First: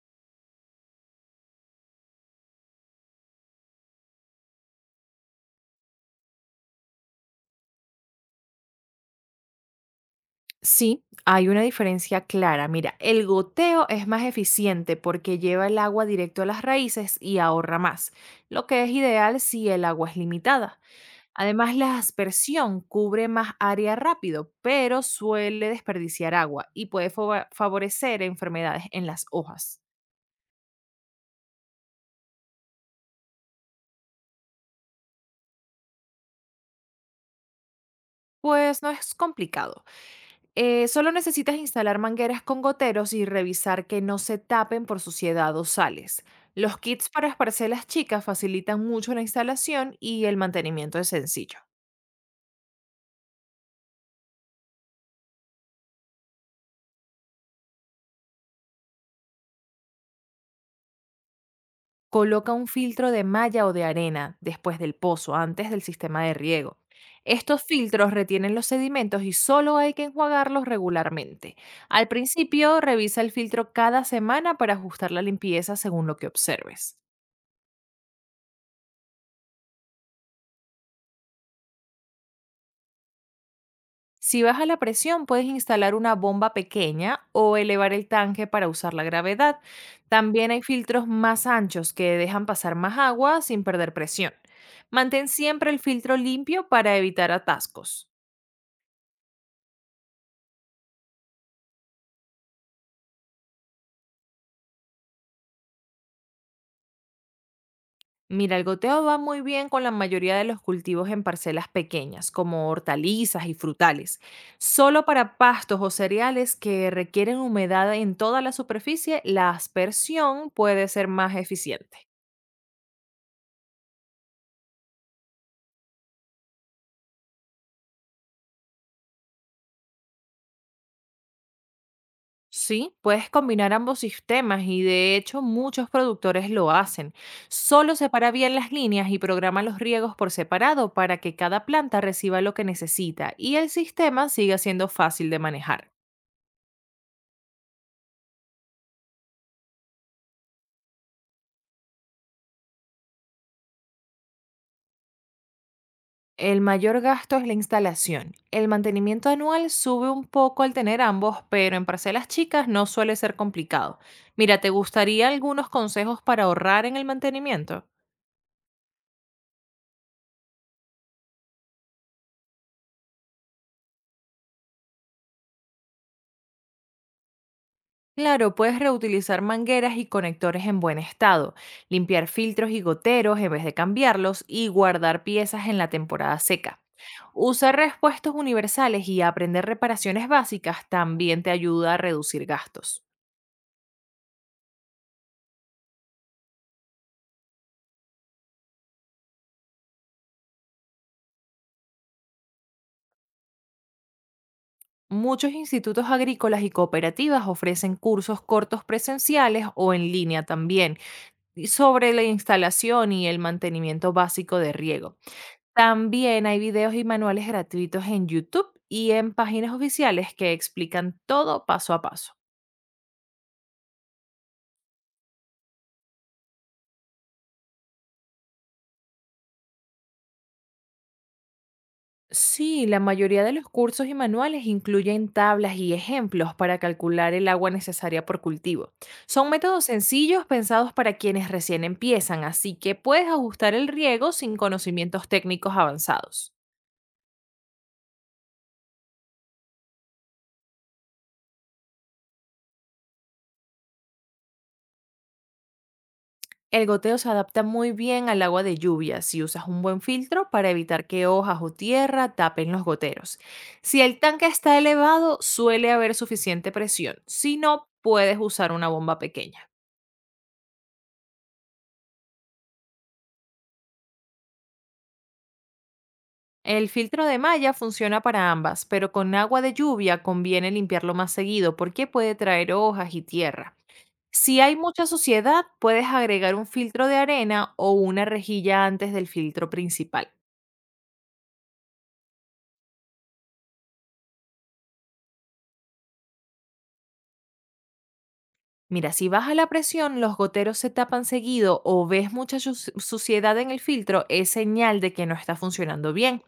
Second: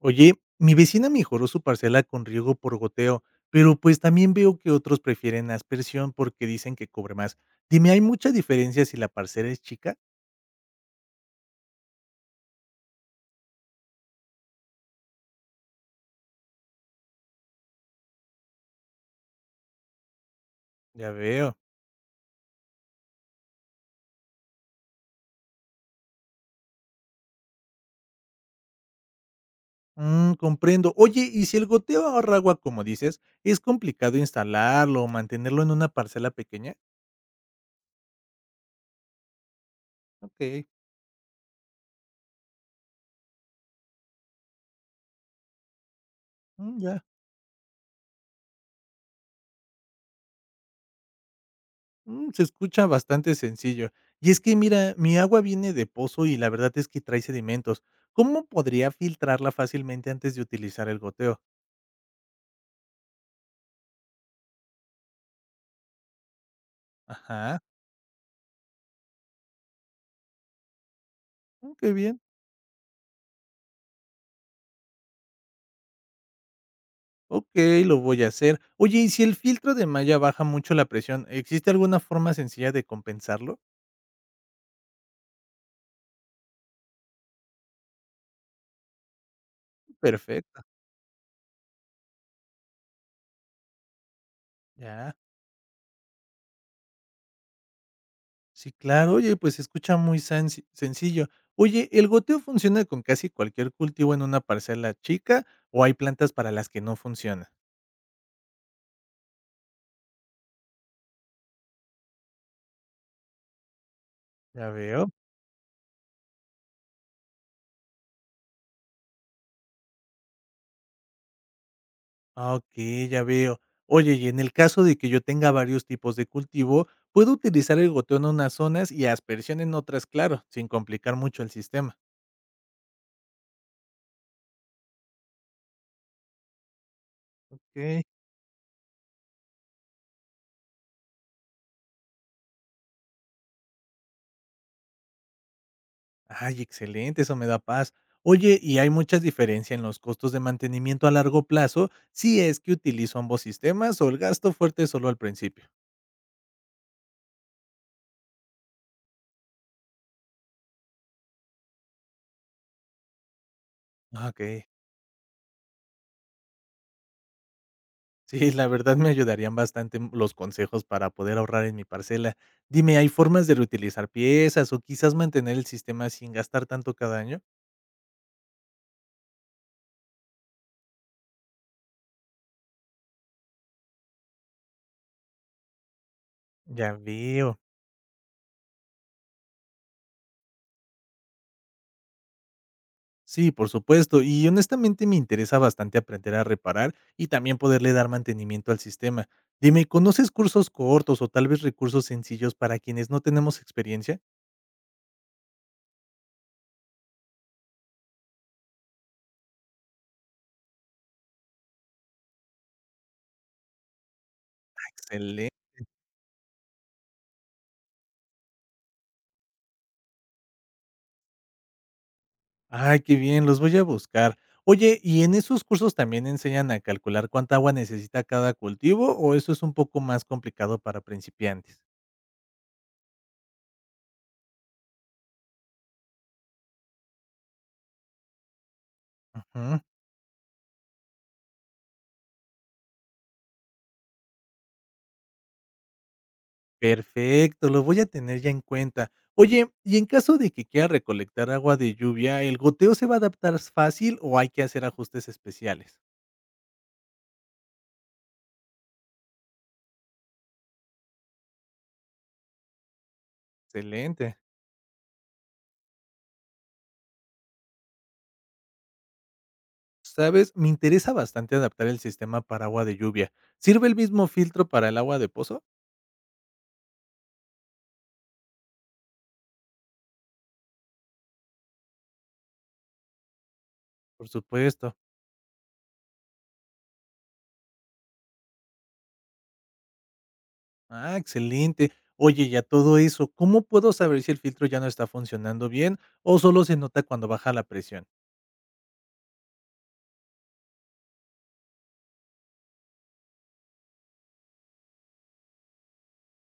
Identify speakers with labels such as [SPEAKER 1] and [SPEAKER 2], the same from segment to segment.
[SPEAKER 1] Oye, mi vecina mejoró su parcela con riego por goteo, pero pues también veo que otros prefieren aspersión porque dicen que cobre más. Dime, ¿hay mucha diferencia si la parcela es chica?
[SPEAKER 2] Sí, hay una diferencia clara. Mira, el goteo es más eficiente porque lleva el agua directo a las raíces y ahorra más, lo que es ideal si el agua es limitada.
[SPEAKER 1] Ya veo.
[SPEAKER 2] Además, la aspersión cubre más área rápido, pero suele desperdiciar agua y puede favorecer enfermedades en las hojas.
[SPEAKER 1] Mm, comprendo. Oye, ¿y si el goteo ahorra agua, como dices, es complicado instalarlo o mantenerlo en una parcela pequeña?
[SPEAKER 2] Pues no es complicado.
[SPEAKER 1] Ok,
[SPEAKER 2] Solo necesitas instalar mangueras con goteros y revisar que no se tapen por suciedad o sales. Los
[SPEAKER 1] mm, ya.
[SPEAKER 2] kits para parcelas chicas facilitan mucho la instalación y el mantenimiento es sencillo.
[SPEAKER 1] Mm, se escucha bastante sencillo. Y es que mira, mi agua viene de pozo y la verdad es que trae sedimentos. ¿Cómo podría filtrarla fácilmente antes de utilizar el goteo?
[SPEAKER 2] Coloca un filtro de malla o de arena después del pozo, antes del sistema de riego.
[SPEAKER 1] Ajá.
[SPEAKER 2] Estos filtros retienen los sedimentos y solo hay que enjuagarlos regularmente.
[SPEAKER 1] Mm, qué
[SPEAKER 2] Al
[SPEAKER 1] bien.
[SPEAKER 2] principio, revisa el filtro cada semana para ajustar la limpieza según lo que observes.
[SPEAKER 1] Okey, lo voy a hacer. Oye, y si el filtro de malla baja mucho la presión, ¿existe alguna forma sencilla de compensarlo?
[SPEAKER 2] Si baja la presión, puedes instalar una bomba pequeña o elevar el tanque para usar la gravedad. También
[SPEAKER 1] Perfecto,
[SPEAKER 2] hay filtros más anchos que dejan pasar más agua sin perder presión.
[SPEAKER 1] ya.
[SPEAKER 2] Mantén siempre el filtro limpio para evitar atascos.
[SPEAKER 1] Sí, claro. Oye, pues se escucha muy sansi sencillo. Oye, ¿el goteo funciona con casi cualquier cultivo en una parcela chica o hay plantas para las que no funciona?
[SPEAKER 2] Mira, el goteo va muy bien con la mayoría de los cultivos en parcelas pequeñas, como hortalizas y frutales.
[SPEAKER 1] Ya
[SPEAKER 2] Solo
[SPEAKER 1] veo.
[SPEAKER 2] para pastos o cereales que requieren humedad en toda la superficie, la aspersión puede ser más eficiente.
[SPEAKER 1] Ah, okey, ya veo. Oye, y en el caso de que yo tenga varios tipos de cultivo, ¿puedo utilizar el goteo en unas zonas y aspersión en otras, claro, sin complicar mucho el sistema?
[SPEAKER 2] Sí, puedes combinar ambos sistemas y de hecho muchos productores lo hacen. Solo
[SPEAKER 1] Okey.
[SPEAKER 2] separa bien las líneas y programa los riegos por separado para que cada planta reciba lo que necesita y el sistema siga siendo fácil de manejar.
[SPEAKER 1] Ay, excelente, eso me da paz. Oye, ¿y hay mucha diferencia en los costos de mantenimiento a largo plazo si es que utilizo ambos sistemas o el gasto fuerte es solo al principio?
[SPEAKER 2] El mayor gasto es la instalación. El mantenimiento anual sube un poco al tener ambos, pero en parcelas chicas no suele ser complicado.
[SPEAKER 1] Ah,
[SPEAKER 2] Mira,
[SPEAKER 1] ok.
[SPEAKER 2] ¿te gustaría algunos consejos para ahorrar en el mantenimiento?
[SPEAKER 1] Sí, la verdad me ayudarían bastante los consejos para poder ahorrar en mi parcela. Dime, ¿hay formas de reutilizar piezas o quizás mantener el sistema sin gastar tanto cada año?
[SPEAKER 2] Claro, puedes reutilizar mangueras y conectores en buen estado, limpiar filtros y goteros en vez de cambiarlos y guardar piezas en la temporada seca.
[SPEAKER 1] Ya veo.
[SPEAKER 2] Usar repuestos universales y aprender reparaciones básicas también te ayuda a reducir gastos.
[SPEAKER 1] Sí, por supuesto. Y honestamente me interesa bastante aprender a reparar y también poderle dar mantenimiento al sistema. Dime, ¿conoces cursos cortos o tal vez recursos sencillos para quienes no tenemos experiencia?
[SPEAKER 2] Muchos institutos agrícolas y cooperativas ofrecen cursos cortos presenciales o en línea también y sobre la instalación y el mantenimiento básico de riego.
[SPEAKER 1] Excelente.
[SPEAKER 2] También hay videos y manuales gratuitos en YouTube y en páginas oficiales que explican todo paso a paso.
[SPEAKER 1] Ay, qué bien, los voy a buscar. Oye, ¿y en esos cursos también enseñan a calcular cuánta agua necesita cada cultivo o eso es un poco más complicado para principiantes?
[SPEAKER 2] Sí, la mayoría de los cursos y manuales incluyen tablas y ejemplos para calcular el agua necesaria por cultivo. Son
[SPEAKER 1] Ujú.
[SPEAKER 2] métodos sencillos pensados para quienes recién empiezan, así que puedes ajustar el riego sin conocimientos técnicos avanzados.
[SPEAKER 1] Perfecto, lo voy a tener ya en cuenta. Oye, y en caso de que quiera recolectar agua de lluvia, ¿el goteo se va a adaptar fácil o hay que hacer ajustes especiales?
[SPEAKER 2] El goteo se adapta muy bien al agua de lluvia si usas un buen filtro para evitar que hojas o tierra tapen los goteros. Si el
[SPEAKER 1] Excelente.
[SPEAKER 2] tanque está elevado, suele haber suficiente presión. Si no, puedes usar una bomba pequeña.
[SPEAKER 1] Sabes, me interesa bastante adaptar el sistema para agua de lluvia. ¿Sirve el mismo filtro para el agua de pozo?
[SPEAKER 2] El filtro de malla funciona para ambas, pero con agua de lluvia conviene limpiarlo más seguido porque puede traer hojas y tierra.
[SPEAKER 1] Por
[SPEAKER 2] Si hay
[SPEAKER 1] supuesto.
[SPEAKER 2] mucha suciedad, puedes agregar un filtro de arena o una rejilla antes del filtro principal.
[SPEAKER 1] Ah, excelente. Oye, y a todo eso, ¿cómo puedo saber si el filtro ya no está funcionando bien o solo se nota cuando baja la presión?
[SPEAKER 2] Mira, si baja la presión, los goteros se tapan seguido o ves mucha suciedad en el filtro, es señal de que no está funcionando bien.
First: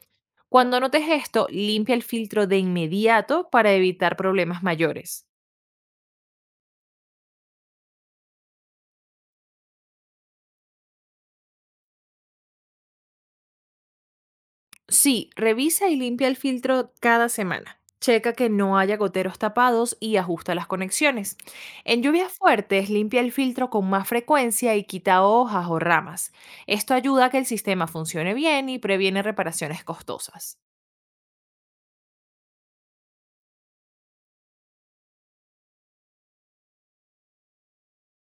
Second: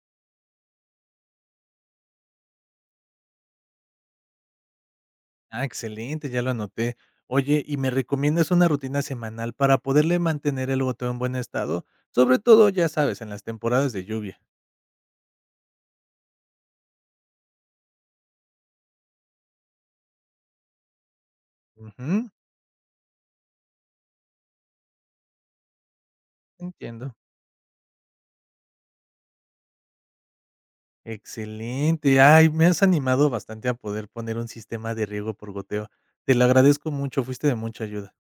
[SPEAKER 2] Cuando notes esto, limpia el filtro de inmediato para evitar problemas mayores.
[SPEAKER 1] Ah, excelente, ya lo anoté. Oye, ¿y me recomiendas una rutina semanal para poderle mantener el botón en buen estado? Sobre todo, ya sabes, en las temporadas de lluvia.
[SPEAKER 2] Sí, revisa y limpia el filtro cada semana. Checa que no haya goteros tapados y ajusta las conexiones. En
[SPEAKER 1] Ujú,
[SPEAKER 2] lluvias fuertes, limpia el filtro con más frecuencia y quita hojas o ramas. Esto
[SPEAKER 1] entiendo.
[SPEAKER 2] ayuda a que el sistema funcione bien y previene reparaciones costosas.
[SPEAKER 1] Excelente. Ay, me has animado bastante a poder poner un sistema de riego por goteo. Te lo agradezco mucho, fuiste de mucha ayuda.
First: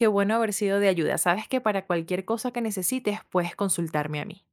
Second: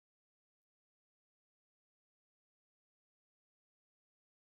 [SPEAKER 2] Qué bueno haber sido de ayuda. Sabes que para cualquier cosa que necesites puedes consultarme a mí.